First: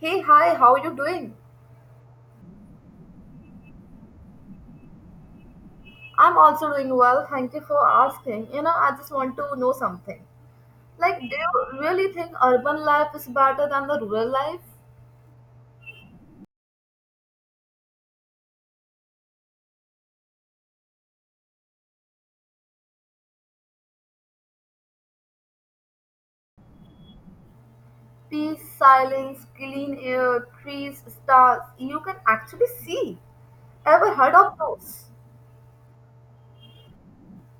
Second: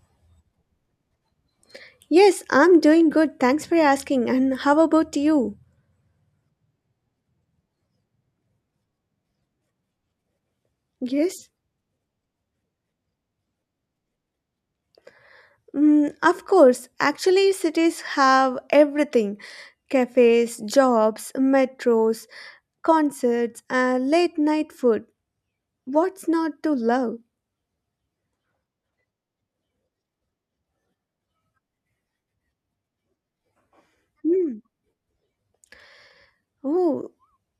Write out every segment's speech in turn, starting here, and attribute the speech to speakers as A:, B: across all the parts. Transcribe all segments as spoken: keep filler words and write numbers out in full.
A: Hey, hi, how are you doing?
B: Yes, I'm doing good. Thanks for asking. And how about you?
A: I'm also doing well, thank you for asking. You know, I just want to know something. Like, do
B: Yes?
A: you really think urban life is better than the rural life?
B: Mm, of course. Actually, cities have everything, cafes, jobs, metros, concerts, uh, late night food. What's not to love?
A: Peace, silence, clean air, trees, stars, you can actually see. Ever heard of
B: Hmm.
A: those?
B: Oh,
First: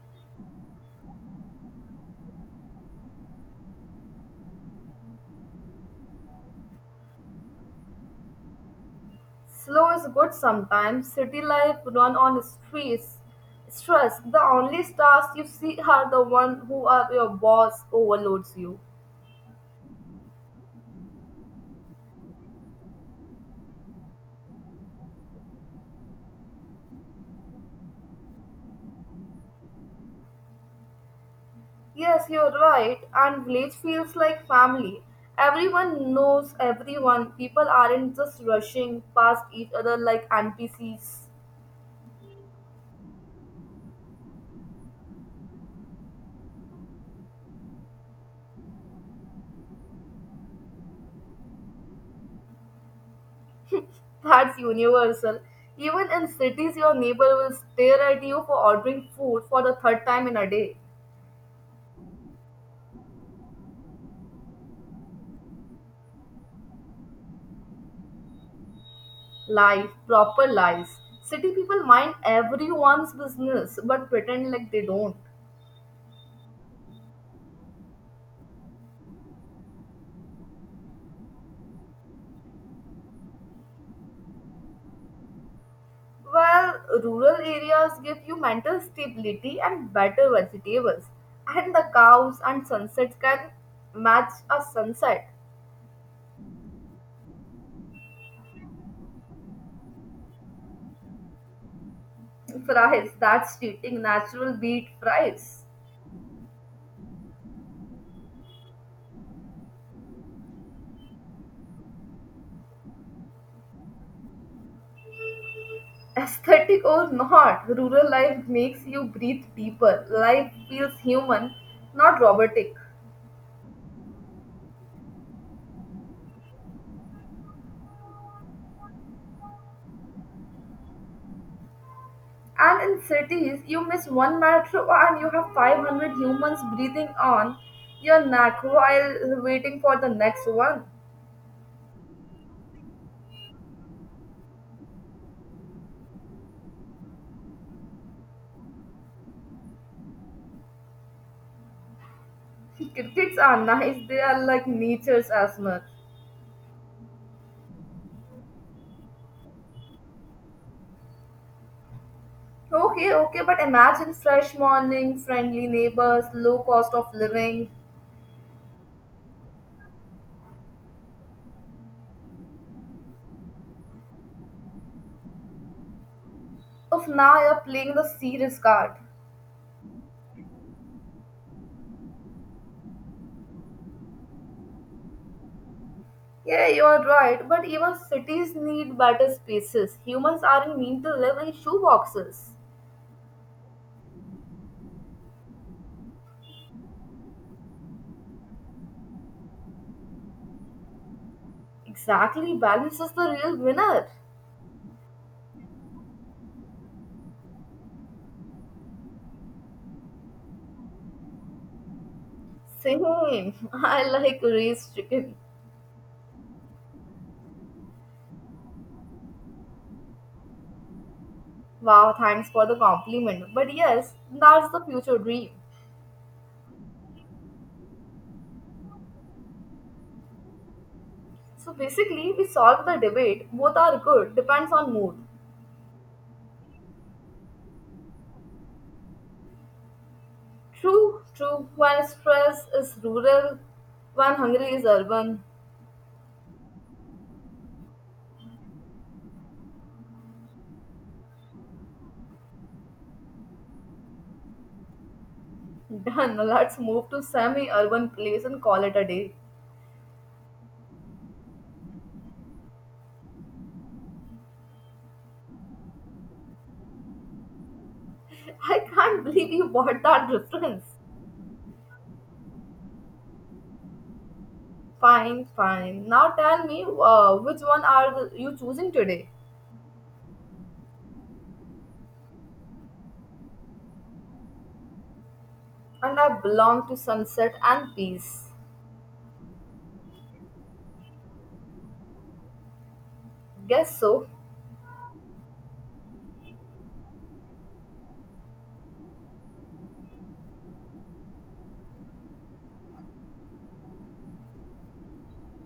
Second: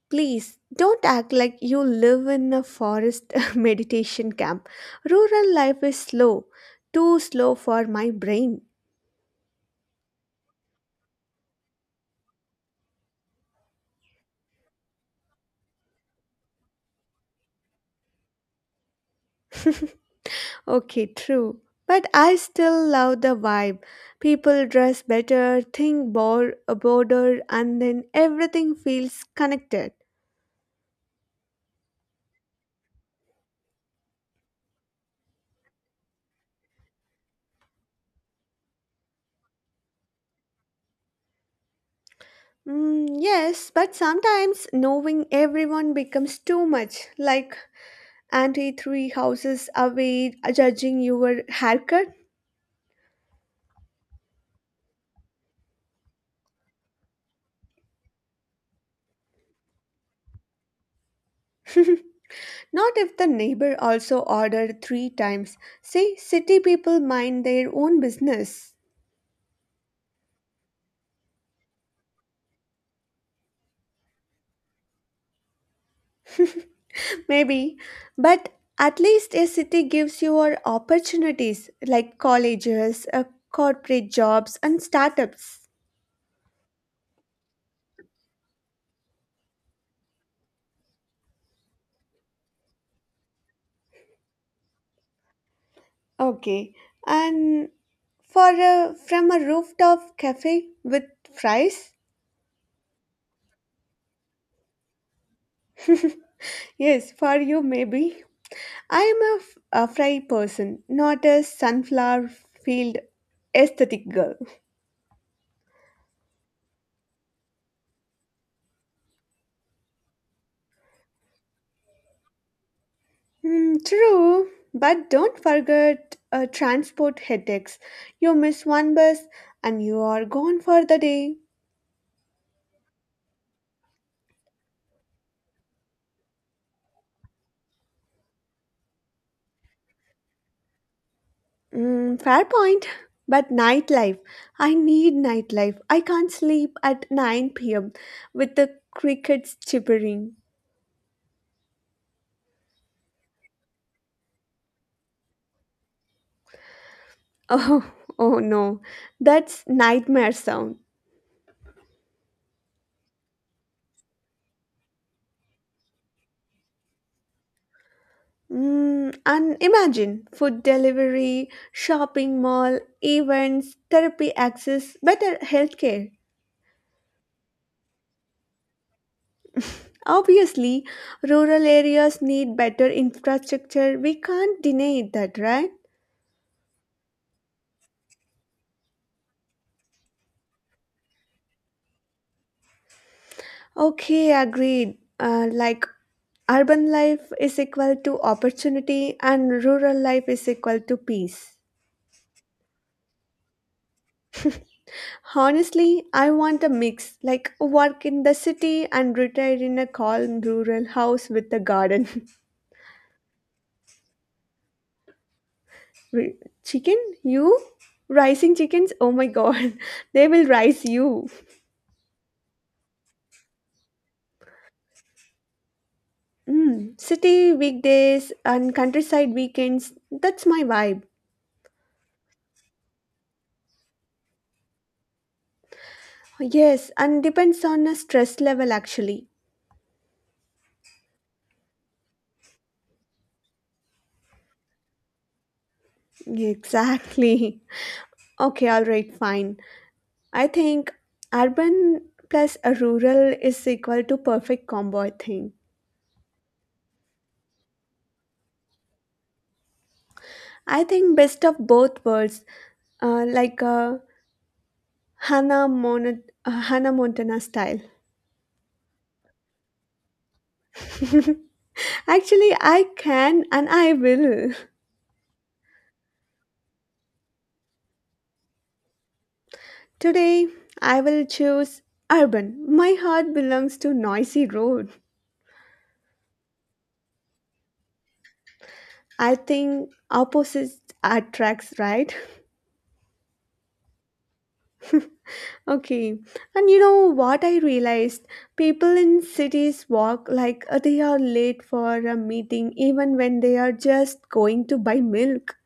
B: please don't act like you live in a forest meditation camp. Rural life is slow, too slow for my brain.
A: Slow is good sometimes. City life run on streets. Stress. The only stars you see are the one who are your boss overloads you.
B: Okay, true. But I still love the vibe. People dress better, think bor- broader, and then everything feels connected.
A: Yes, you're right. And village feels like family. Everyone knows everyone. People aren't just rushing past each other like N P Cs.
B: Mm, yes, but sometimes knowing everyone becomes too much, like Auntie three houses away judging your haircut.
A: That's universal. Even in cities, your neighbor will stare at you for ordering food for the third time in a day.
B: Not if the neighbor also ordered three times. See, city people mind their own business.
A: Life, proper lies. City people mind everyone's business but pretend like they don't.
B: Maybe, but at least a city gives you your opportunities like colleges, uh, corporate jobs, and startups.
A: Well, rural areas give you mental stability and better vegetables, and the cows and sunsets can match a sunset.
B: Okay, and for a, from a rooftop cafe with fries?
A: Fries, that's cheating natural beet fries.
B: Yes, for you maybe. I am a, f- a fry person, not a sunflower field aesthetic girl.
A: Aesthetic or not, rural life makes you breathe deeper. Life feels human, not robotic.
B: Hmm, true, but don't forget uh, transport headaches. You miss one bus and you are gone for the day.
A: And in cities, you miss one metro and you have five hundred humans breathing on your neck while waiting for the next one.
B: Mm, fair point. But nightlife. I need nightlife. I can't sleep at nine p m with the crickets chirping.
A: Crickets are nice, they are like nature's asthma.
B: Oh, oh no. That's nightmare sound.
A: Okay, okay, but imagine fresh morning, friendly neighbors, low cost of living.
B: Mm, and imagine food delivery, shopping mall, events, therapy access, better healthcare.
A: Of now you're playing the serious card.
B: Obviously, rural areas need better infrastructure. We can't deny that, right?
A: Yeah, you are right, but even cities need better spaces. Humans aren't meant to live in shoeboxes.
B: Okay, agreed. Uh, like urban life is equal to opportunity and rural life is equal to peace.
A: Exactly, balance is the real winner.
B: Honestly, I want a mix, like work in the city and retire in a calm rural house with a garden.
A: Same, I like raised chicken.
B: Wait, chicken? You? Rising chickens? Oh my god, they will rise you.
A: Wow, thanks for the compliment. But yes, that's the future dream.
B: Mm, city weekdays and countryside weekends, that's my vibe.
A: So basically, we solve the debate. Both are good, depends on mood.
B: Yes, and depends on the stress level actually.
A: True, true. When stress is rural, when hungry is urban.
B: Exactly. Okay, all right, fine. I think Urban plus a rural is equal to perfect combo, I think.
A: Done. Let's move to semi-urban place and call it a day.
B: I think best of both worlds, uh, like uh, Hannah, Mon- uh, Hannah Montana style.
A: I can't believe you bought that reference.
B: Actually, I can and I will.
A: Fine, fine. Now tell me, uh, which one are the- you choosing today?
B: Today, I will choose urban. My heart belongs to noisy road.
A: And I belong to sunset and peace.
B: I think opposites attracts, right?
A: Guess so.
B: Okay. And you know what I realized? People in cities walk like uh, they are late for a meeting even when they are just going to buy milk.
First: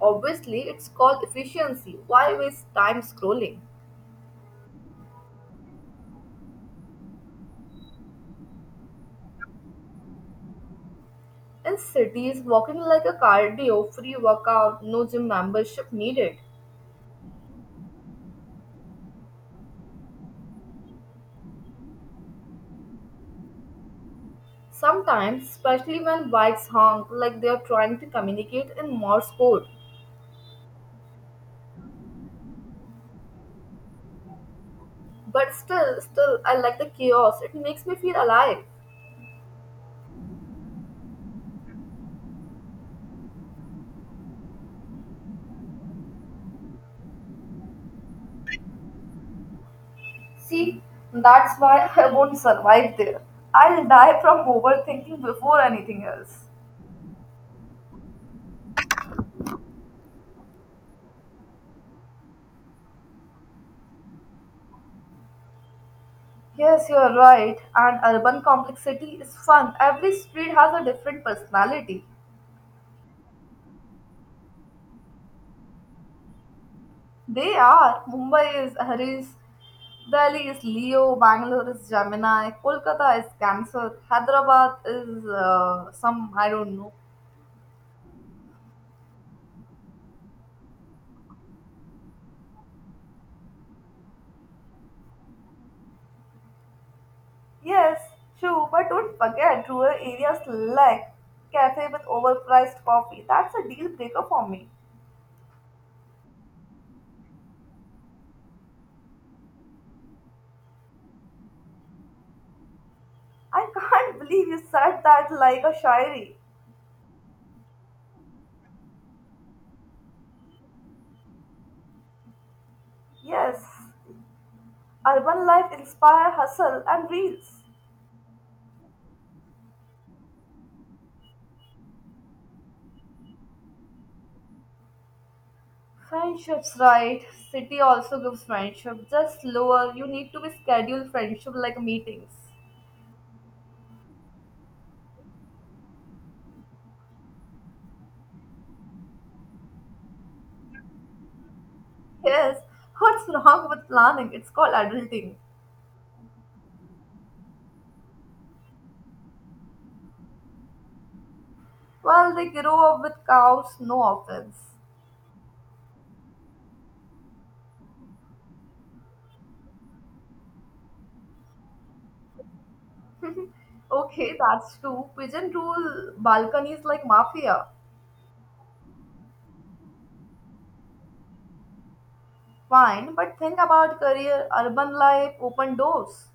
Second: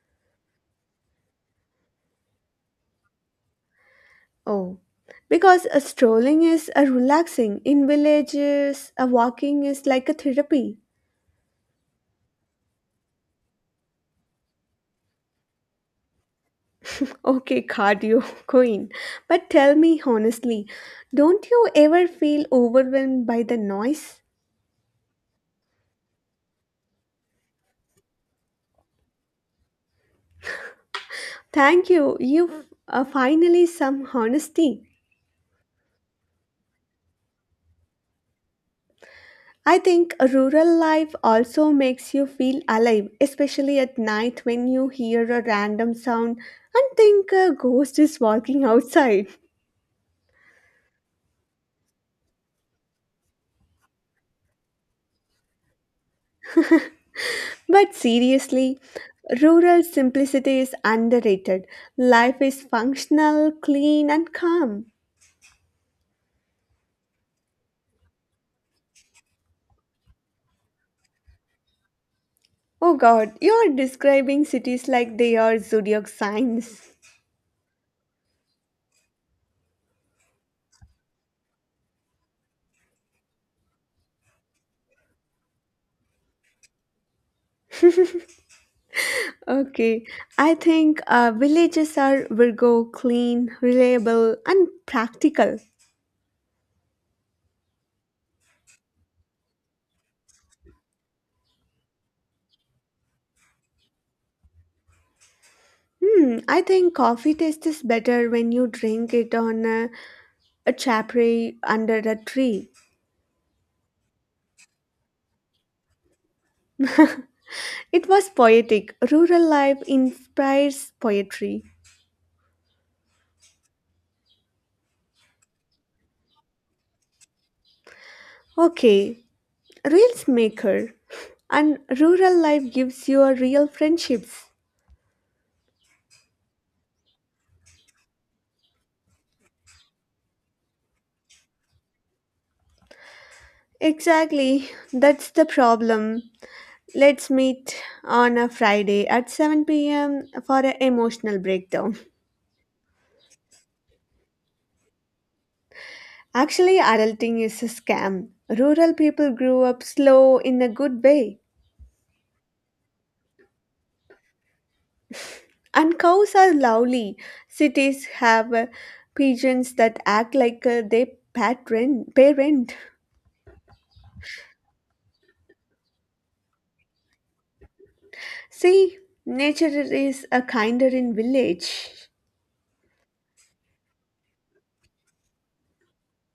A: Obviously, it's called efficiency. Why waste time scrolling?
B: Oh. Because uh, strolling is a relaxing. In villages, a walking is like a therapy.
A: In cities, walking like a cardio free workout, no gym membership needed.
B: Okay, cardio queen. But tell me honestly, don't you ever feel overwhelmed by the noise?
A: Sometimes, especially when bikes honk like they are trying to communicate in Morse code.
B: Thank you. You uh, finally some honesty.
A: But still, still, I like the chaos. It makes me feel alive.
B: I think rural life also makes you feel alive, especially at night when you hear a random sound and think a ghost is walking outside.
A: See, that's why I won't survive there. I'll die from overthinking before anything else.
B: But seriously, rural simplicity is underrated. Life is functional, clean, and calm.
A: Yes, you're right. And urban complexity is fun. Every street has a different personality.
B: Oh god, you are describing cities like they are zodiac signs.
A: They are. Mumbai is Aries, Delhi is Leo, Bangalore is Gemini, Kolkata is Cancer, Hyderabad is uh, some, I don't know.
B: Okay, I think uh, villages are Virgo, clean, reliable, and practical.
A: Yes, true, but don't forget rural areas like cafe with overpriced coffee. That's a deal breaker for me.
B: Hmm, I think coffee tastes better when you drink it on a, a chapri under a tree.
A: I can't believe you said that like a shayari.
B: It was poetic. Rural life inspires poetry.
A: Yes, urban life inspire hustle and reels.
B: Okay, reels maker. And rural life gives you a real friendships.
A: Friendships, right? City also gives friendship, just slower. You need to be scheduled friendship like meetings.
B: Exactly, that's the problem. Let's meet on a Friday at seven p m for an emotional breakdown.
A: Yes, what's wrong with planning? It's called adulting.
B: Actually, adulting is a scam. Rural people grew up slow in a good way.
A: Well, they grow up with cows, no offense.
B: And cows are lovely. Cities have uh, pigeons that act like uh, they parent. parent.
A: Okay, that's true. Pigeon rule balconies like mafia.
B: See, nature is a kinder in village.
A: Fine, but think about career, urban life, open doors.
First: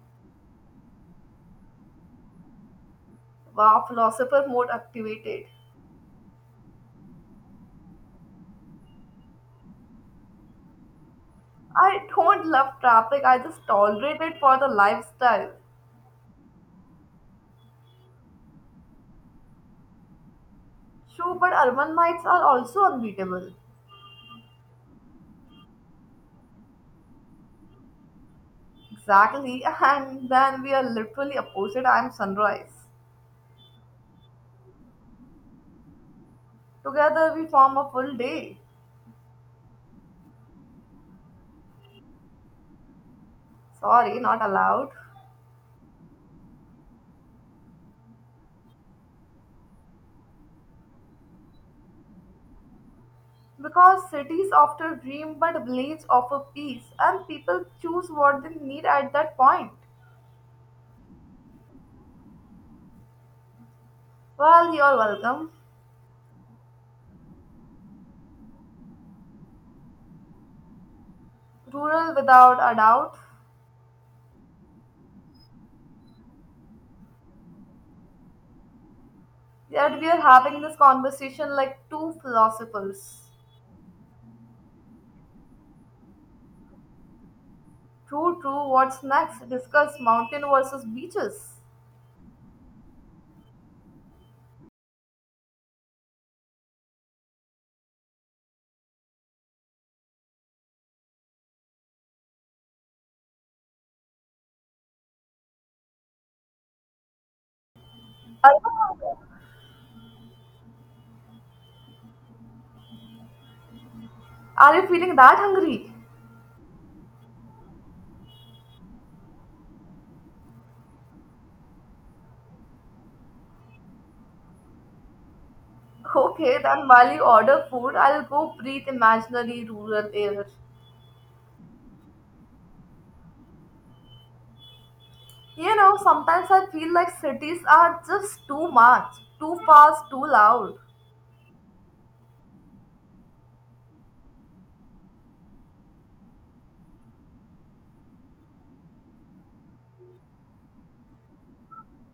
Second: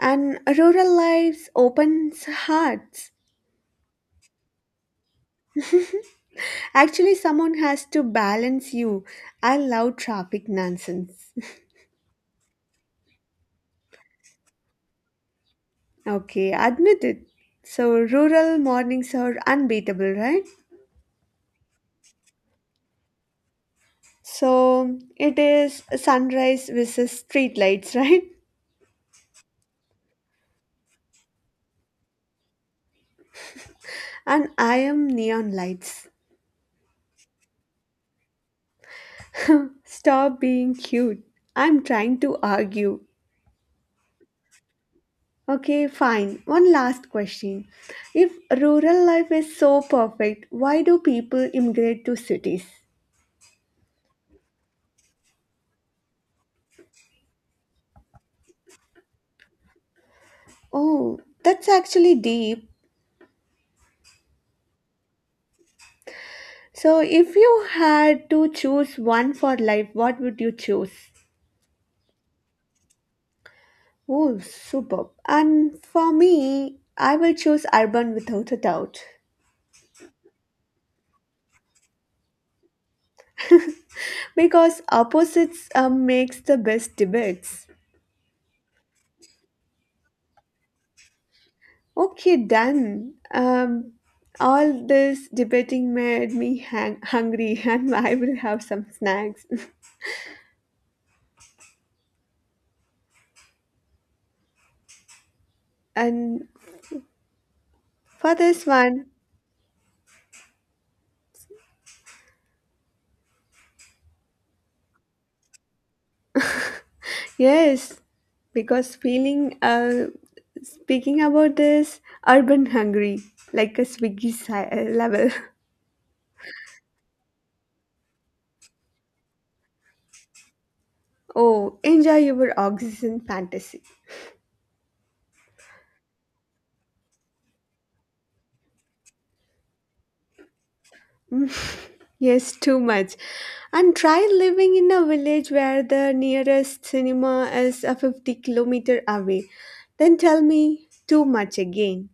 B: And rural lives opens hearts.
A: Wow, philosopher mode activated.
B: Actually, someone has to balance you. I love traffic nonsense.
A: I don't love traffic, I just tolerate it for the lifestyle.
B: Okay, admit it. So rural mornings are unbeatable, right?
A: True, but urban nights are also unbeatable.
B: So it is sunrise versus street lights, right?
A: Exactly, and then we are literally opposite. I'm sunrise.
B: And I am neon lights.
A: Together we form a full day.
B: Stop being cute. I'm trying to argue.
A: Sorry, not allowed.
B: Okay, fine. One last question. If rural life is so perfect, why do people immigrate to cities?
A: Because cities often dream, but villages offer peace, and people choose what they need at that point.
B: Oh, that's actually deep.
A: Well, you're welcome.
B: So if you had to choose one for life, what would you choose?
A: Rural without a doubt.
B: Oh, superb. And for me, I will choose urban without a doubt
A: Yet we are having this conversation like two philosophers.
B: because opposites uh, makes the best debates.
A: True, true. What's next? Discuss mountain versus beaches.
B: Okay, done. Um, all this debating made me hang- hungry and I will have some snacks. And for this
A: Urban.
B: one,
A: Are you feeling that hungry?
B: yes, because feeling uh, speaking about this urban hungry like a swiggy si- uh, level.
A: Okay, then while you order food, I'll go breathe imaginary rural air.
B: Oh, enjoy your oxygen fantasy.
A: You know, sometimes I feel like cities are just too much, too fast, too loud.
B: Yes, too much. And try living in a village where the nearest cinema is a fifty kilometer away. Then tell me too much again.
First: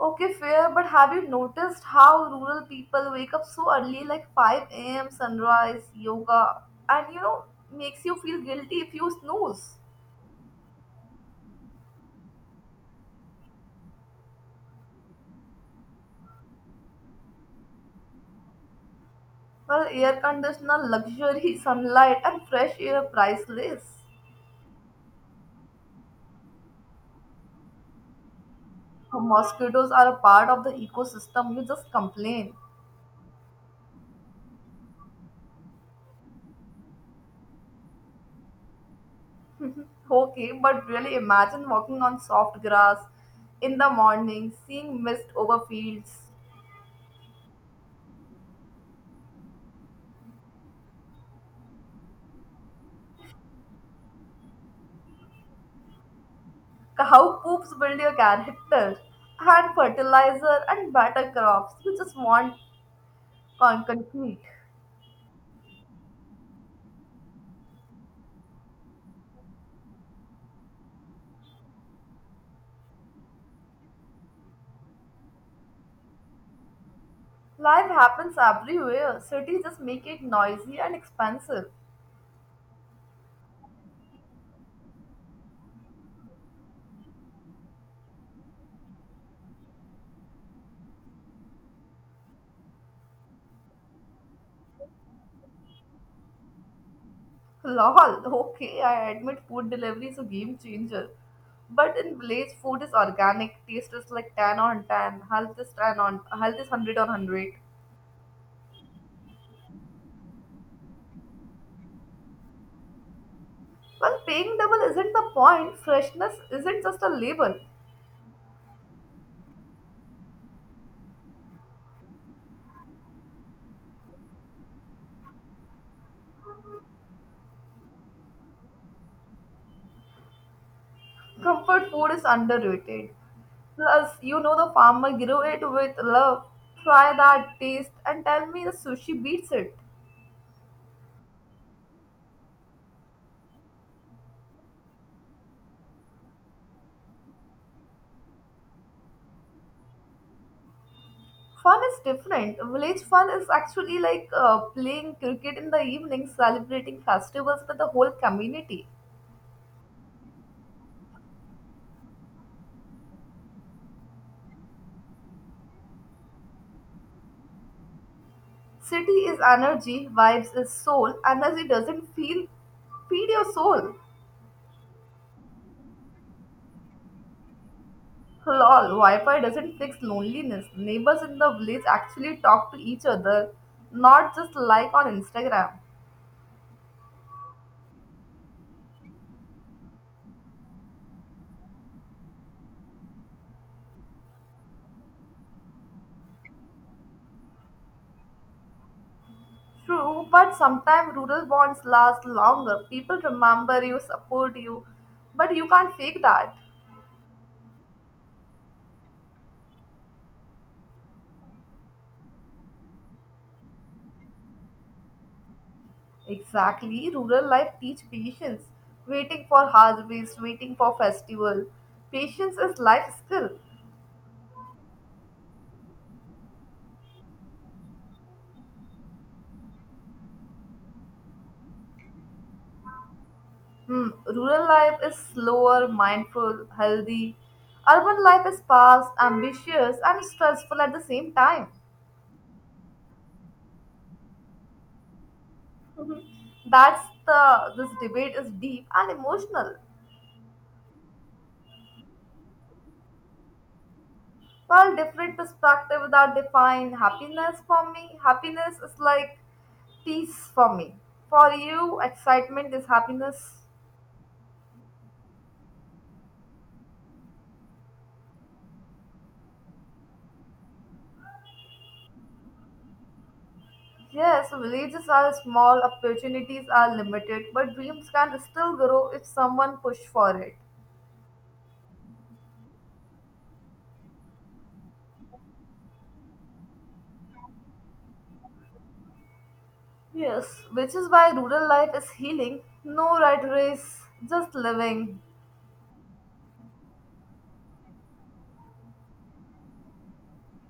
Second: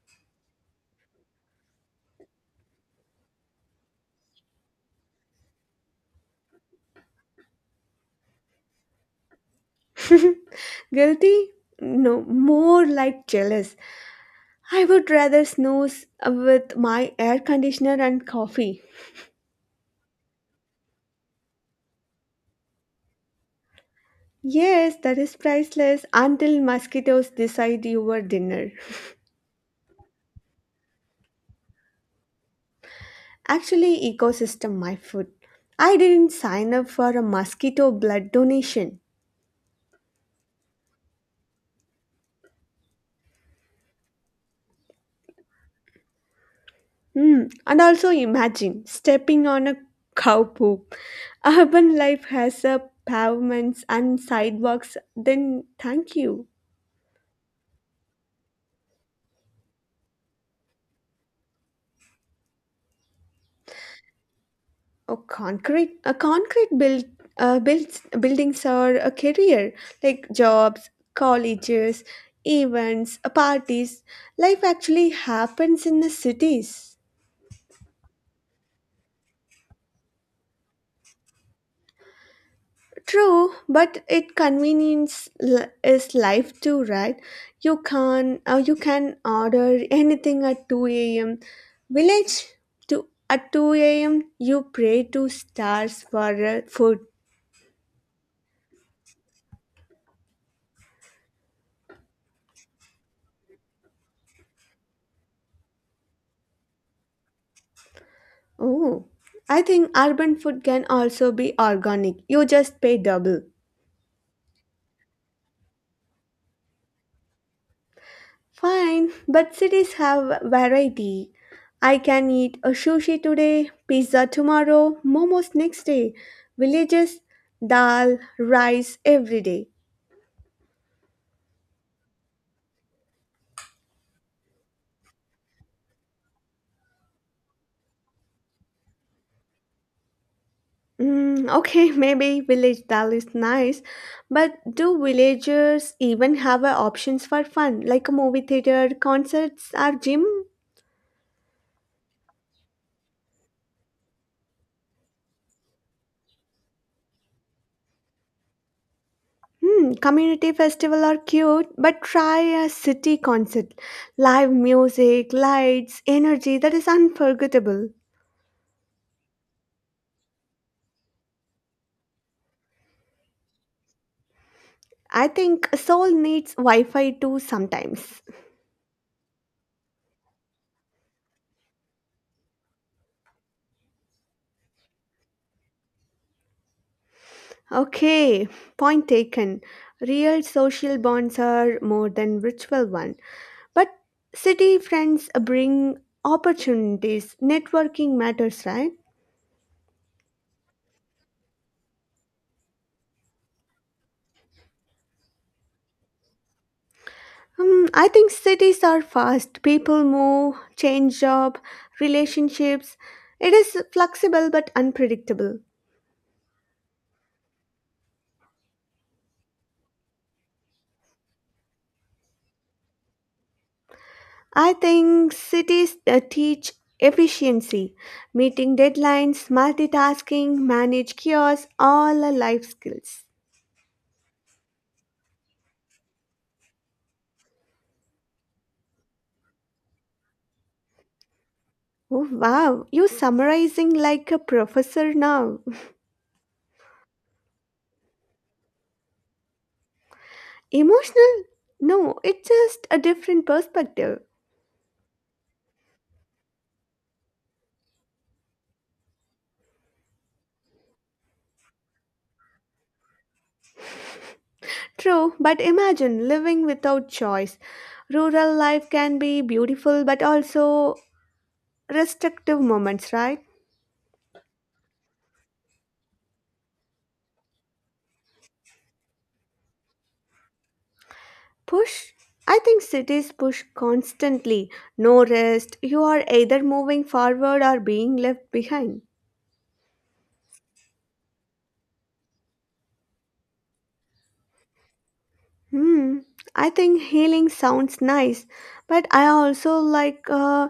A: Okay, fair, but have you noticed how rural people wake up so early, like five a m, sunrise, yoga, and you know, makes you feel guilty if you snooze?
B: Guilty? No, more like jealous. I would rather snooze with my air conditioner and coffee.
A: Well, air conditioner, luxury, sunlight, and fresh air priceless.
B: Yes, that is priceless until mosquitoes decide your dinner.
A: So, mosquitoes are a part of the ecosystem. You just complain.
B: Actually, ecosystem my food. I didn't sign up for a mosquito blood donation.
A: Okay, but really imagine walking on soft grass in the morning, seeing mist over fields.
B: Hmm, and also imagine stepping on a cow poop. Urban life has a pavements and sidewalks. Then thank you.
A: How poops build your character and fertilizer and better crops. You just want con- concrete.
B: A concrete, a concrete build, uh, builds buildings are a career like jobs, colleges, events, uh, parties. Life actually happens in the cities.
A: Life happens everywhere. Cities just make it noisy and expensive.
B: True, but it convenience li- is life too, right? You can uh, you can order anything at two a m. Village to at two a m. You pray to stars for uh, food.
A: Lol, okay, I admit food delivery is a game changer. But in Blaze, food is organic, taste is like ten on ten, health is ten on, health is one hundred on one hundred.
B: Oh, I think urban food can also be organic. You just pay double.
A: Well, paying double isn't the point, freshness isn't just a label.
B: Fine, but cities have variety. I can eat a sushi today, pizza tomorrow, momos next day. Villages, dal, rice every day.
A: Comfort food is underrated. Plus, you know the farmer grew it with love. Try that taste and tell me the sushi beats it.
B: Mm, okay, maybe village dal is nice, but do villagers even have uh, options for fun like a movie theater, concerts, or gym?
A: Fun is different. Village fun is actually like uh, playing cricket in the evening, celebrating festivals with the whole community.
B: Hmm, community festival are cute, but try a city concert. Live music, lights, energy that is unforgettable.
A: City is energy, vibes is soul. Energy doesn't feel feed your soul.
B: I think a soul needs Wi Fi too sometimes.
A: Lol, Wi-Fi doesn't fix loneliness. Neighbors in the village actually talk to each other, not just like on Instagram.
B: Okay, point taken. Real social bonds are more than virtual one. But city friends bring opportunities. Networking matters, right?
A: True, but sometimes rural bonds last longer. People remember you, support you, but you can't fake that.
B: Um, I think cities are fast. People move, change job, relationships. It is flexible but unpredictable.
A: Exactly, rural life teach patience. Waiting for harvest, waiting for festival. Patience is life skill.
B: I think cities uh, teach efficiency, meeting deadlines, multitasking, manage chaos, all are life skills.
A: Hmm. Rural life is slower, mindful, healthy. Urban life is fast, ambitious, and stressful at the same time.
B: Oh wow, you summarizing like a professor now.
A: That's the this debate is deep and emotional.
B: Emotional? No, it's just a different perspective.
A: While different perspectives that define happiness for me, happiness is like peace for me. For you, excitement is happiness.
B: True, but imagine living without choice. Rural life can be beautiful but also restrictive moments, right?
A: Yes, villages are small, opportunities are limited, but dreams can still grow if someone push for it.
B: Push? I think cities push constantly. No rest. You are either moving forward or being left behind.
A: Yes, which is why rural life is healing. No rat race, just living.
B: Hmm. I think healing sounds nice, but I also like uh,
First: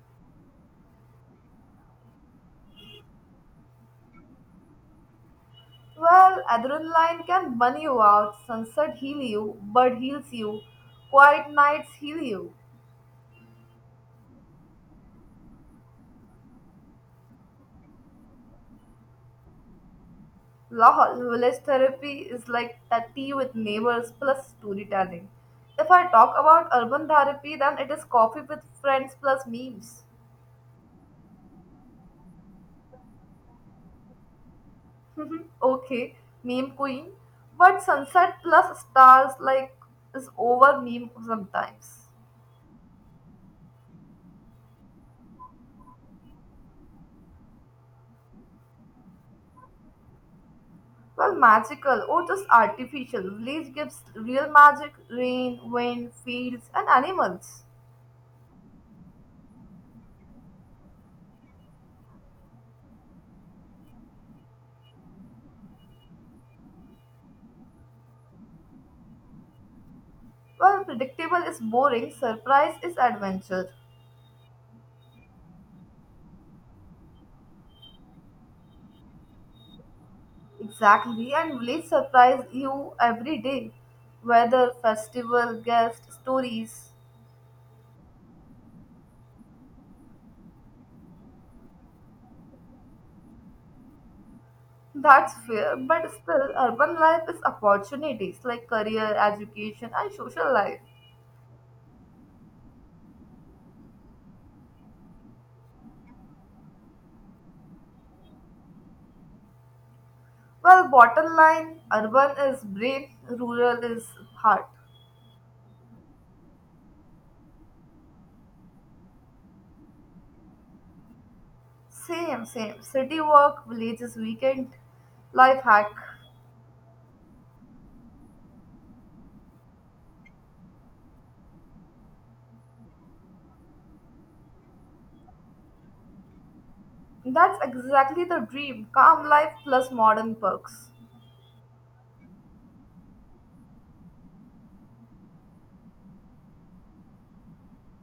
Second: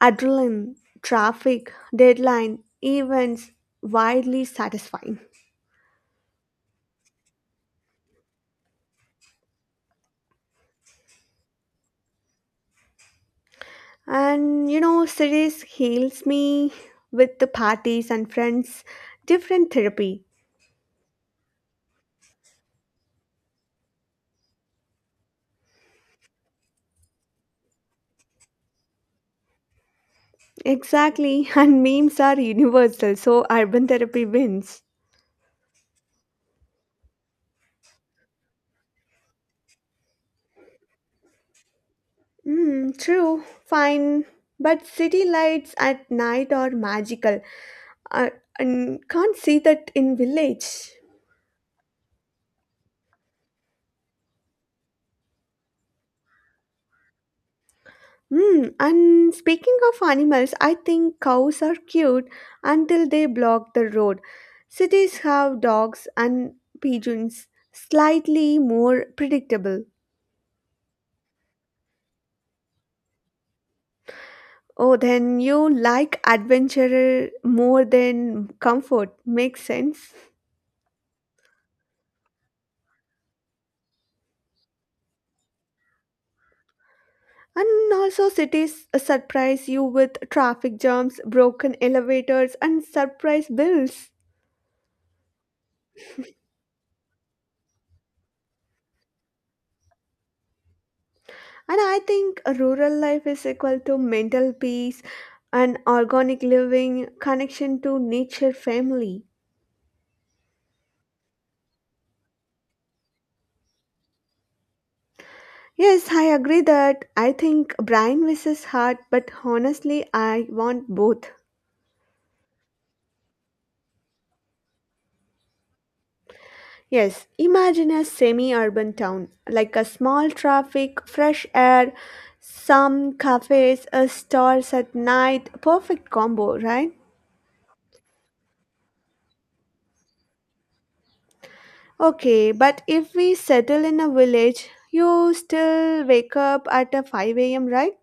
B: adrenaline, traffic, deadline, events, widely satisfying.
A: Well, adrenaline can burn you out, sunset heal you, bird heals you, quiet nights heal you.
B: And you know, cities heals me with the parties and friends, different therapy.
A: Lol, village therapy is like that tea with neighbors plus storytelling. If I talk about urban therapy, then it is coffee with friends plus memes.
B: Exactly, and memes are universal, so urban therapy wins.
A: Okay, meme queen. But sunset plus stars like is over meme sometimes.
B: Mm, true, fine. But city lights at night are magical. I, and can't see that in village.
A: Well, magical or just artificial. Release gives real magic, rain, wind, fields, and animals.
B: Mm, and speaking of animals, I think cows are cute until they block the road. Cities have dogs and pigeons, slightly more predictable.
A: Well, predictable is boring, surprise is adventure.
B: Oh, then you like adventure more than comfort. Makes sense.
A: Exactly, and village surprise you every day. Weather, festival, guest, stories.
B: And also, cities surprise you with traffic jams, broken elevators, and surprise bills.
A: That's fair, but still, urban life is opportunities like career, education, and social life.
B: And I think rural life is equal to mental peace and organic living, connection to nature, family.
A: Well, bottom line, urban is brain, rural is heart.
B: Yes, I agree that I think brain versus heart, but honestly, I want both.
A: Same, same. City work, village is weekend. Life hack.
B: Yes, imagine a semi urban town, like a small traffic, fresh air, some cafes, a stores at night. Perfect combo, right?
A: That's exactly the dream. Calm life plus modern perks.
B: Okay, but if we settle in a village, you still wake up at a five a m, right?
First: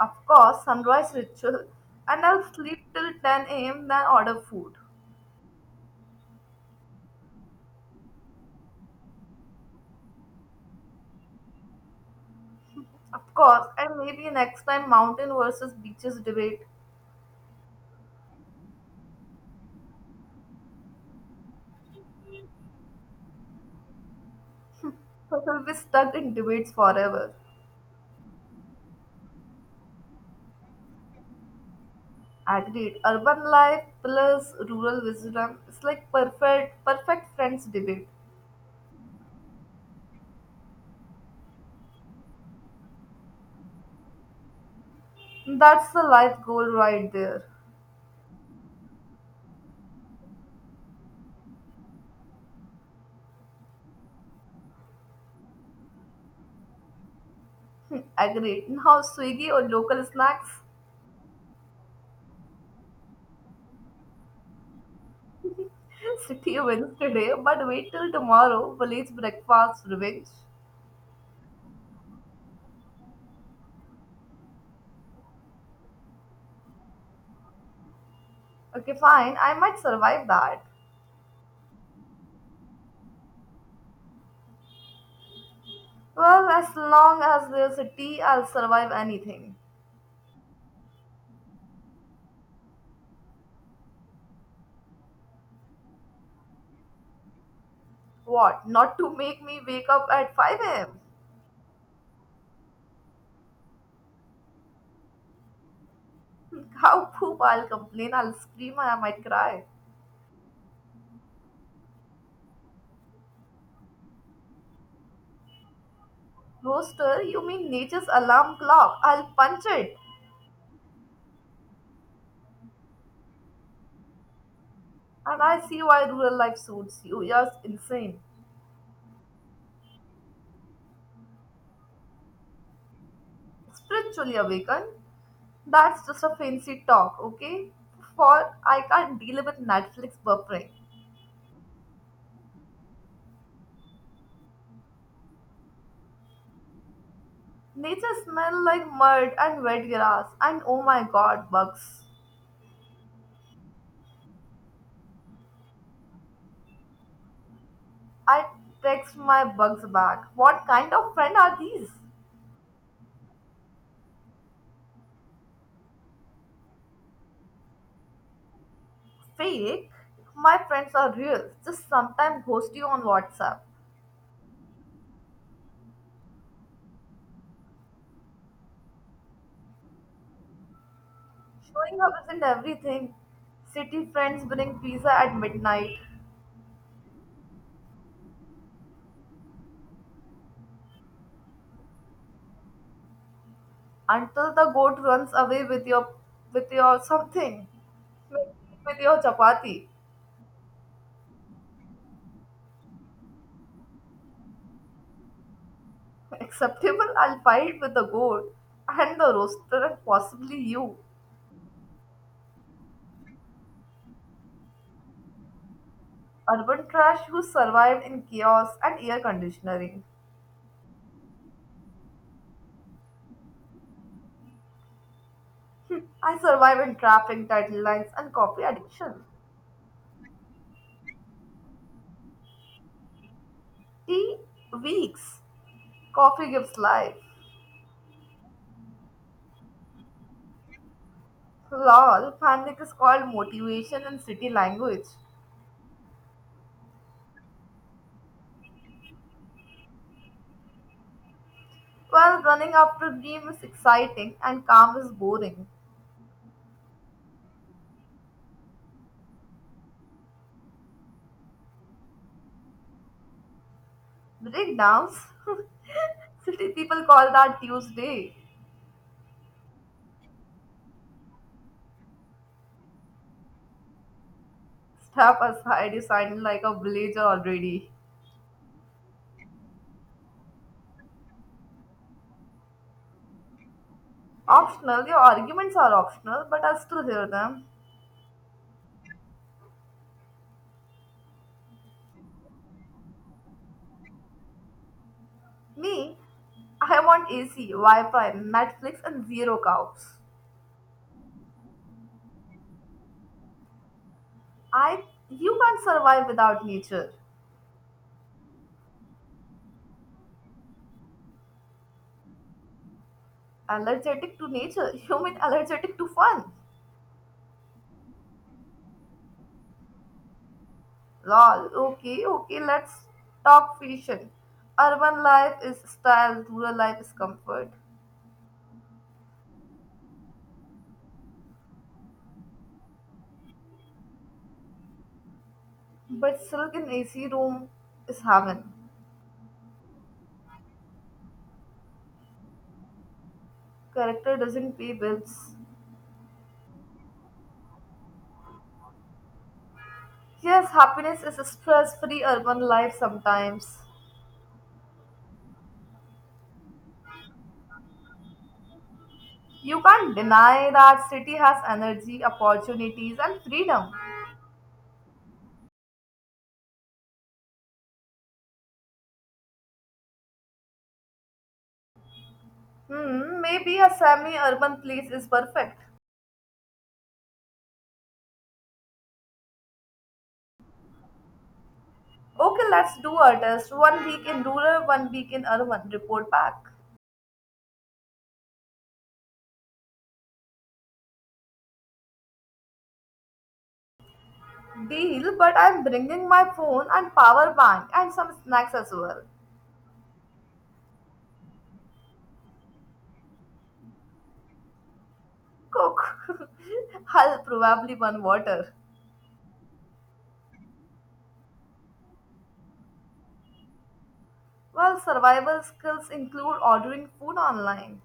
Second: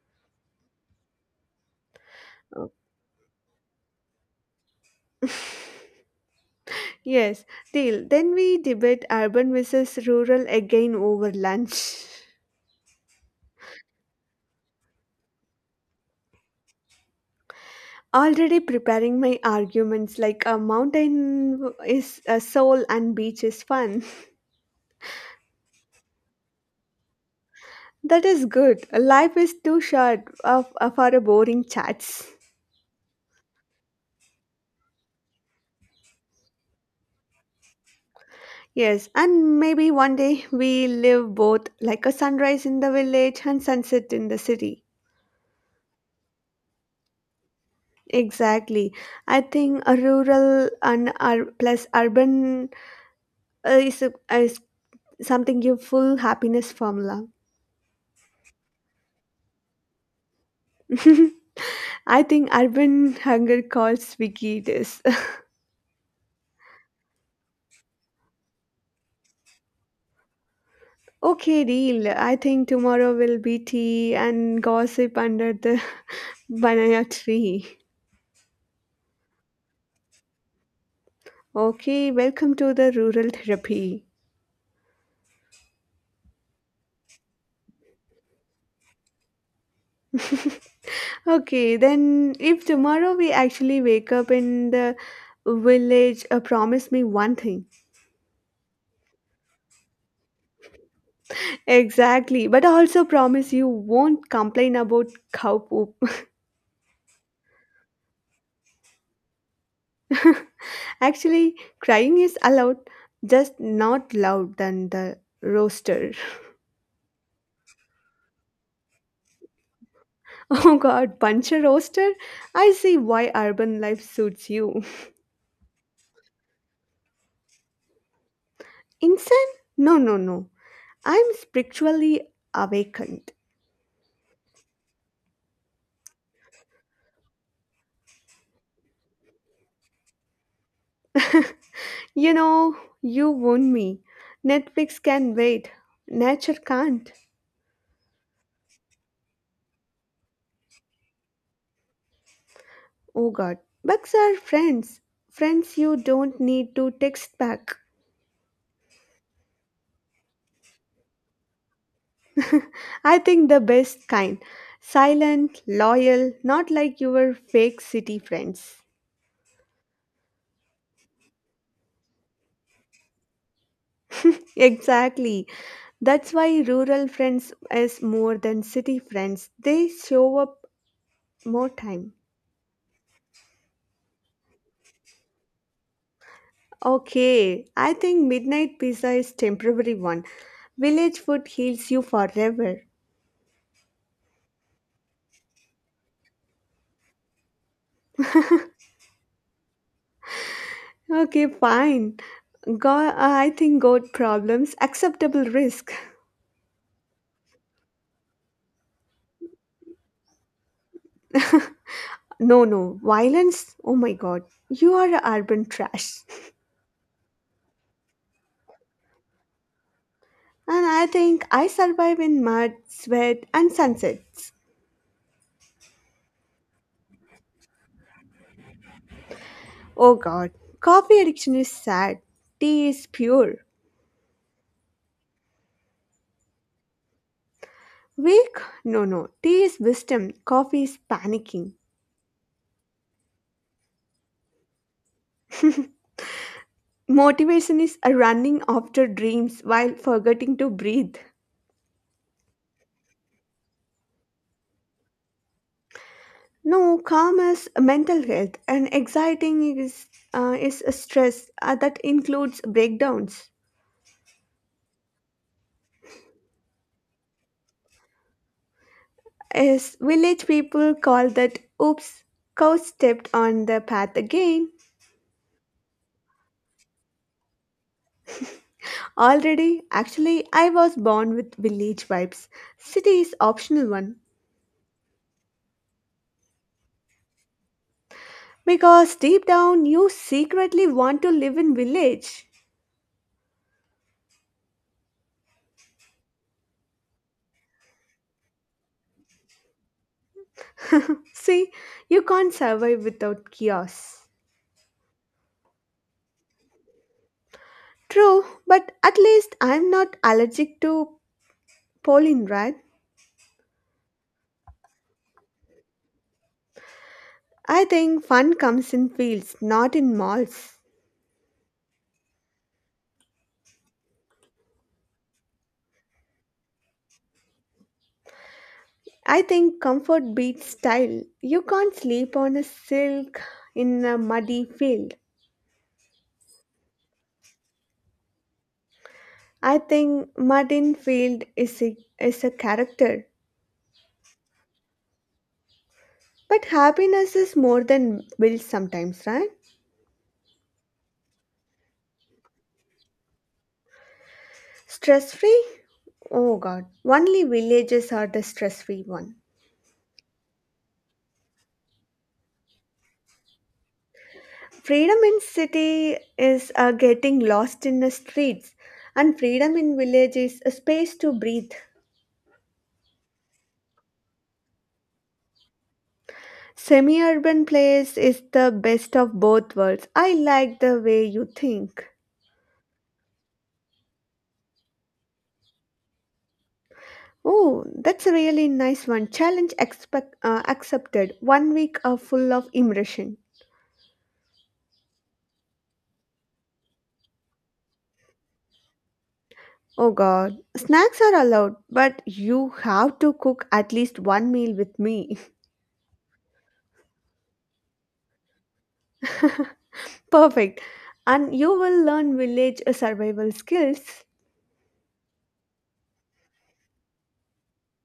A: Of course, sunrise ritual, and I'll
B: Okay.
A: sleep till ten a m then order food.
B: Yes, deal. Then we debate urban versus rural again over lunch.
A: Of course, and maybe next time mountain versus beaches debate.
B: Already preparing my arguments like a mountain is a soul and beach is fun.
A: We will be stuck in debates forever.
B: That is good. Life is too short of, of our boring chats.
A: Agreed. Urban life plus rural wisdom is like perfect perfect friends debate.
B: Yes, and maybe one day we live both like a sunrise in the village and sunset in the city.
A: That's the life goal right there.
B: Exactly. I think a rural and ur- plus urban uh, is, a, is something give full happiness formula.
A: Hmm, agreed. Now Swiggy or local snacks?
B: I think urban hunger calls Vicky this.
A: City wins today, but wait till tomorrow. Village breakfast revenge.
B: Okay, deal. I think tomorrow will be tea and gossip under the banana tree.
A: Okay, fine. I might survive that.
B: Okay, welcome to the rural therapy.
A: Well, as long as there's a tea, I'll survive anything.
B: Okay, then if tomorrow we actually wake up in the village, uh, promise me one thing.
A: What? Not to make me wake up at five a m.
B: Exactly, but also promise you won't complain about cow poop.
A: Cow poop, I'll complain, I'll scream, and I might cry.
B: Actually, crying is allowed, just not loud than the roaster.
A: Rooster, you mean nature's alarm clock? I'll punch it.
B: Oh god, punch a roaster? I see why urban life suits you.
A: And I see why rural life suits you. You're insane.
B: Insane? No, no, no. I'm spiritually awakened.
A: Spiritually awakened? That's just a fancy talk, okay? For I can't deal with Netflix buffering.
B: You know, you won me. Netflix can wait. Nature can't.
A: Nature smell like mud and wet grass, and oh my god, bugs.
B: Oh god. Bugs are friends. Friends you don't need to text back.
A: I text my bugs back. What kind of friend are these?
B: I think the best kind. Silent, loyal, not like your fake city friends.
A: Fake? My friends are real. Just sometimes ghost you on WhatsApp.
B: Exactly. That's why rural friends is more than city friends. They show up more
A: Showing up
B: time.
A: isn't everything. City friends bring pizza at midnight
B: Okay, I think midnight pizza is temporary one. Village food heals you forever.
A: until the goat runs away with your with your something. Maybe with your chapati.
B: Okay, fine. God, I think God problems, acceptable risk.
A: Acceptable, I'll fight with the goat and the roaster and possibly you.
B: No, no, violence. Oh my God, you are a urban trash.
A: Urban trash who survived in chaos and air conditioning.
B: And I think I survive in mud, sweat, and sunsets.
A: I survive in traffic, title lines and copy addiction.
B: Oh God, coffee addiction is sad. Tea is pure.
A: T weeks. Coffee gives life.
B: Weak? No, no. Tea is wisdom. Coffee is panicking.
A: Lol, panic is called motivation in city language.
B: Motivation is a running after dreams while forgetting to breathe.
A: While running after a dream is exciting and calm is boring.
B: No, calm is mental health, and exciting is uh, is a stress uh, that includes breakdowns.
A: Breakdowns? City people call that Tuesday.
B: As village people call that, oops, cow stepped on the path again.
A: Step aside, you sound like a villager already.
B: Already, actually, I was born with village vibes. City is optional one
A: Optional, your arguments are optional, but I still hear them.
B: because deep down you secretly want to live in village.
A: Me, I want A C, Wi Fi, Netflix, and zero cows.
B: See, you can't survive without chaos.
A: I, you can't survive without nature.
B: True, but at least I'm not allergic to pollen, right?
A: Allergic to nature? You mean allergic to fun?
B: I think fun comes in fields, not in malls.
A: Lol. Okay, okay, let's talk fashion. Urban life is style, rural life is comfort.
B: I think comfort beats style. You can't sleep on a silk in a muddy field.
A: But silk in A C room is heaven.
B: I think mud in field is a, is a character.
A: Character doesn't pay bills.
B: But happiness is more than bills sometimes, right?
A: Yes, happiness is a stress free urban life sometimes.
B: Stress free? Oh god, only villages are the stress free one.
A: You can't deny that city has energy, opportunities, and freedom.
B: Freedom in city is uh, getting lost in the streets, and freedom in village is a space to breathe.
A: Hmm, maybe a semi urban place is perfect.
B: Semi urban place is the best of both worlds. I like the way you think.
A: Okay, let's do a One week in rural, one week in urban. Report back.
B: Oh, that's a really nice one. Challenge expect, uh, accepted. One week are full of immersion.
A: Deal, but I'm bringing my phone and power bank and some snacks as well.
B: Oh god. Snacks are allowed, but you have to cook at least one meal with me.
A: Cook. I'll probably burn water.
B: Perfect. And you will learn village survival skills.
A: Well, survival skills include ordering food online.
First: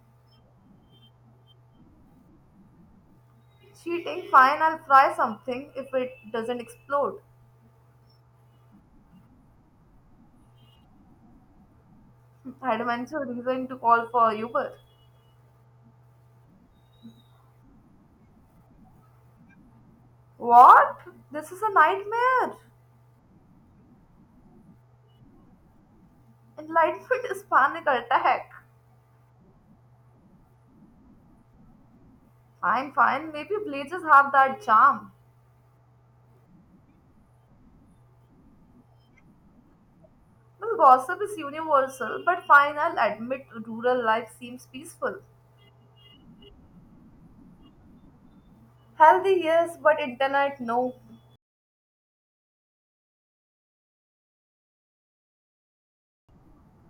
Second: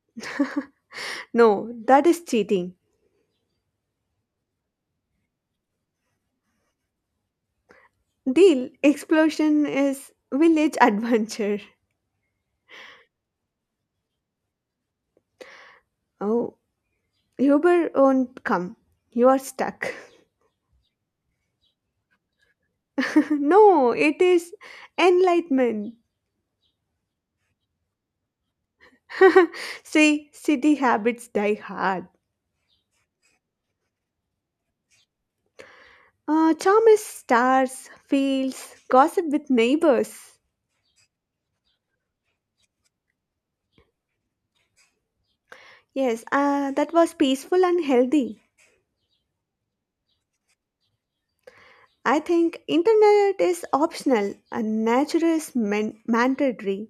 B: No, that is cheating.
A: Cheating, fine, I'll try something if it doesn't explode.
B: Deal explosion is village adventure.
A: Adventure reason to call for Uber.
B: Oh. Uber won't come. You are stuck.
A: What? This is a nightmare.
B: No, it is enlightenment.
A: Enlightenment is panic attack.
B: See, city habits die hard.
A: I'm fine. Maybe villages have that charm.
B: Uh, charm is stars, fields, gossip with neighbors.
A: Well, gossip is universal, but fine, I'll admit rural life seems peaceful.
B: Yes, uh, that was peaceful and healthy.
A: Healthy, yes, but internet, no.
B: I think internet is optional and nature is man- mandatory.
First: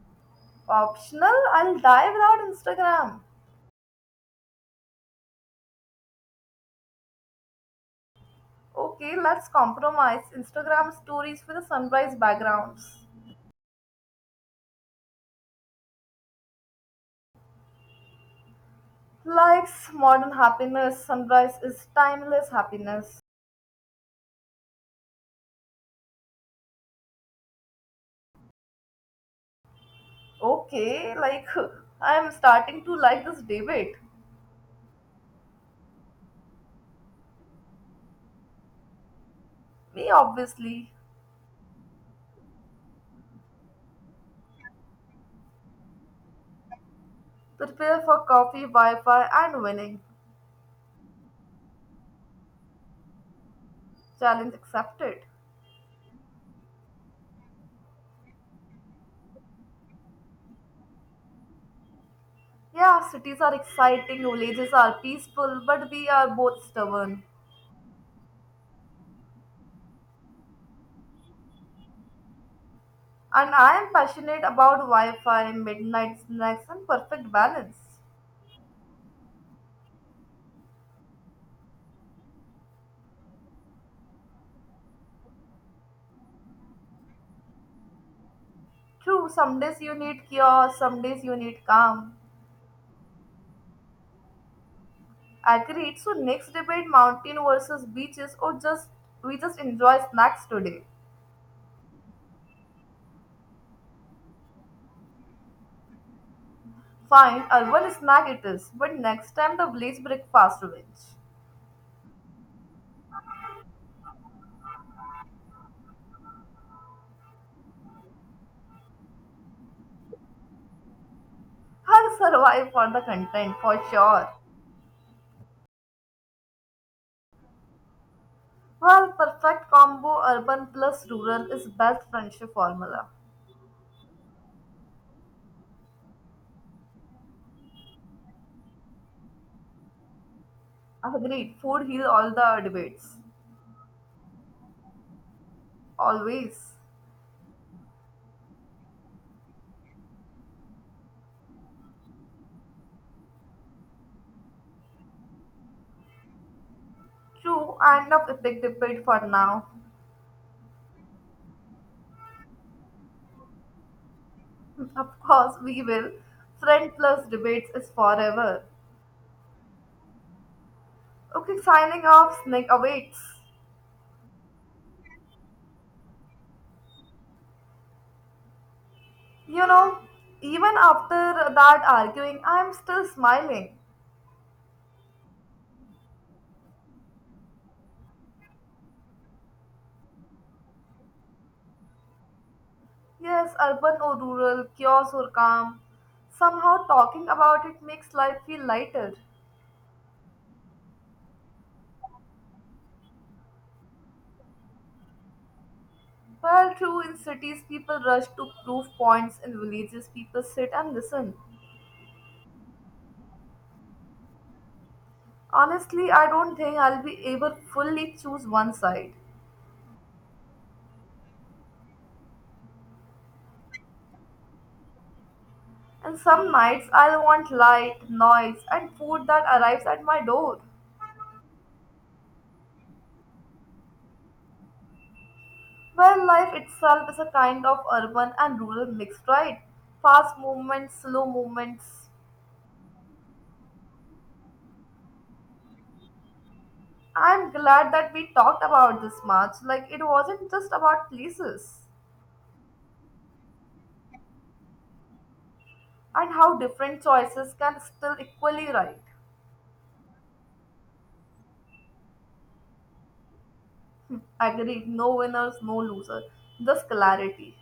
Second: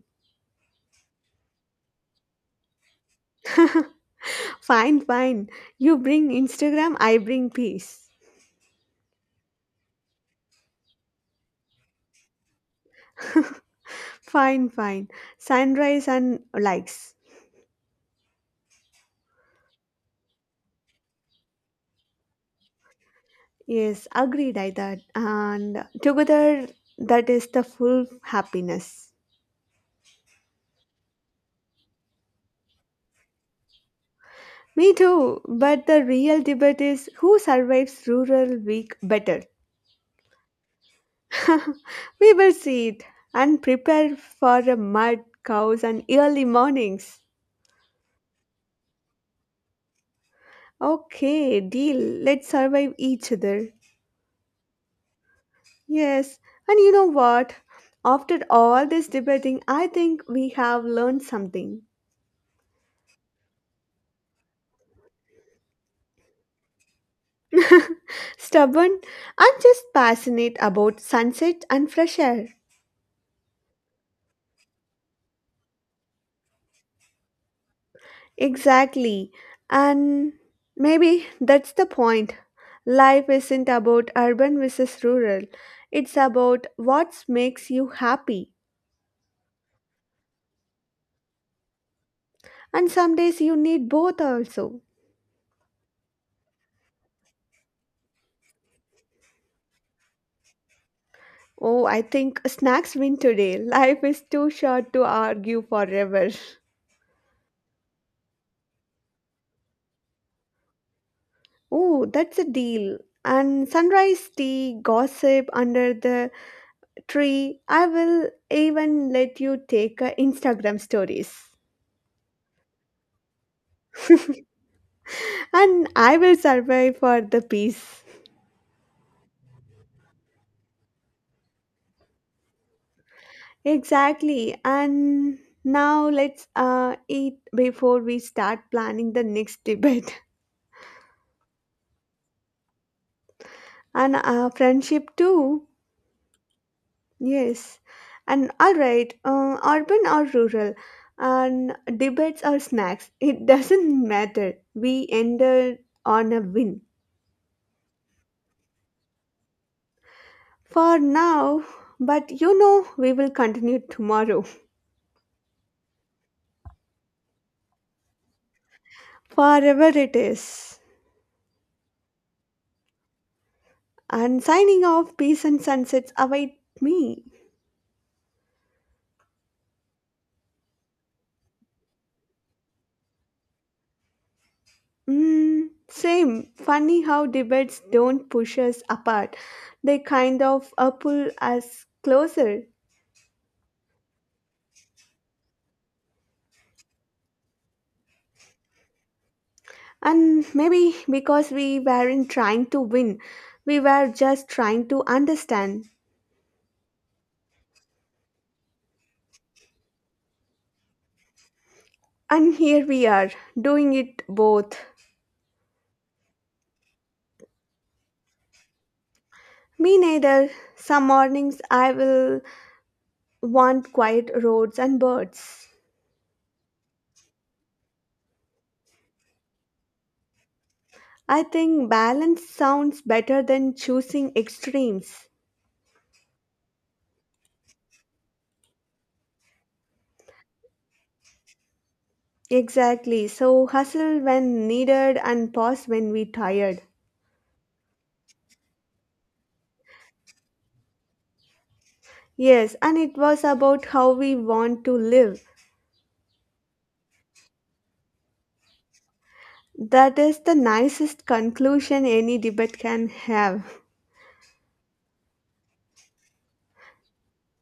A: Optional, I'll die without Instagram.
B: fine, fine. You bring Instagram, I bring peace.
A: Okay, let's compromise. Instagram stories with the sunrise backgrounds.
B: fine, fine. Sunrise and likes.
A: Likes modern happiness, sunrise is timeless happiness.
B: Yes, agreed. I that and together that is the full happiness.
A: Okay, like, I'm starting to like this debate.
B: Me too. But the real debate is who survives rural week better.
A: Me, obviously.
B: We will see it and prepare for a mud, cows, and early mornings.
A: Prepare for coffee, Wi Fi, and winning.
B: Okay, deal. Let's survive each other.
A: Challenge accepted.
B: Yes, and you know what? After all this debating, I think we have learned something.
A: Yeah, cities are exciting, villages are peaceful, but we are both stubborn.
B: Stubborn? I'm just passionate about sunset and fresh air.
A: And I am passionate about Wi Fi, midnight snacks, and perfect balance.
B: Exactly. And maybe that's the point. Life isn't about urban versus rural, it's about what makes you happy.
A: True, some days you need chaos, some days you need calm.
B: And some days you need both also.
A: Agreed, so next debate mountain versus beaches, or just we just enjoy snacks today.
B: Oh, I think snacks win today. Life is too short to argue forever.
A: Fine, urban snack it is, but next time the village breakfast revenge.
B: Oh, that's a deal. And sunrise tea, gossip under the tree, I will even let you take uh, Instagram stories.
A: I'll survive for the content for sure.
B: And I will survive for the peace.
A: Well, perfect combo urban plus rural is best friendship formula.
B: Exactly. And now let's uh, eat before we start planning the next debate.
A: Agreed, food heals all the debates.
B: And uh, friendship too.
A: Always.
B: Yes, and all right, uh, urban or rural, and debates or snacks, it doesn't matter, we ended on a win.
A: True, end of epic debate for now.
B: For now, but you know we will continue tomorrow.
A: Of course, we will. Friend plus debates is forever.
B: Forever it is.
A: Okay, signing off, snake awaits.
B: And signing off, peace and sunsets await me.
A: You know, even after that arguing, I am still smiling.
B: Mm, same. Funny how debates don't push us apart. They kind of uh, pull us closer.
A: Yes, urban or rural, chaos or calm. Somehow talking about it makes life feel lighter.
B: And maybe because we weren't trying to win, we were just trying to understand.
A: Well, true, in cities people rush to prove points, in villages people sit and listen.
B: And here we are, doing it both.
A: Honestly, I don't think I'll be able fully choose one side.
B: Me neither. Some mornings I will want quiet roads and birds.
A: And some nights I'll want light, noise, and food that arrives at my door.
B: I think balance sounds better than choosing extremes.
A: Well, life itself is a kind of urban and rural mixed, right? Fast movements, slow movements.
B: Exactly. So hustle when needed and pause when we tired.
A: I'm glad that we talked about this much. Like, it wasn't just about places
B: Yes, and it was about how we want to live.
A: and how different choices can still equally right.
B: That is the nicest conclusion any debate can have.
A: Agreed, no winners, no loser. Just clarity.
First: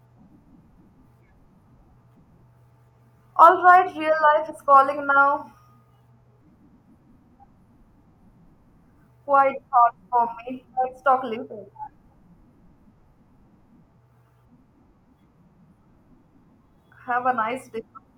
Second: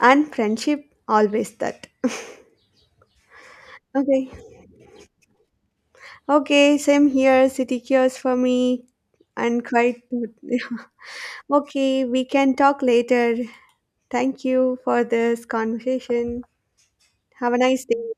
B: And friendship always that.
A: All right, real
B: Okay.
A: life is calling now.
B: Okay, same here. City cures for me
A: Quite
B: and
A: hard
B: quite
A: for
B: good.
A: me. Let's talk later.
B: Okay, we can talk later. Thank you for this conversation.
A: Have a
B: Have a
A: nice day.
B: nice day.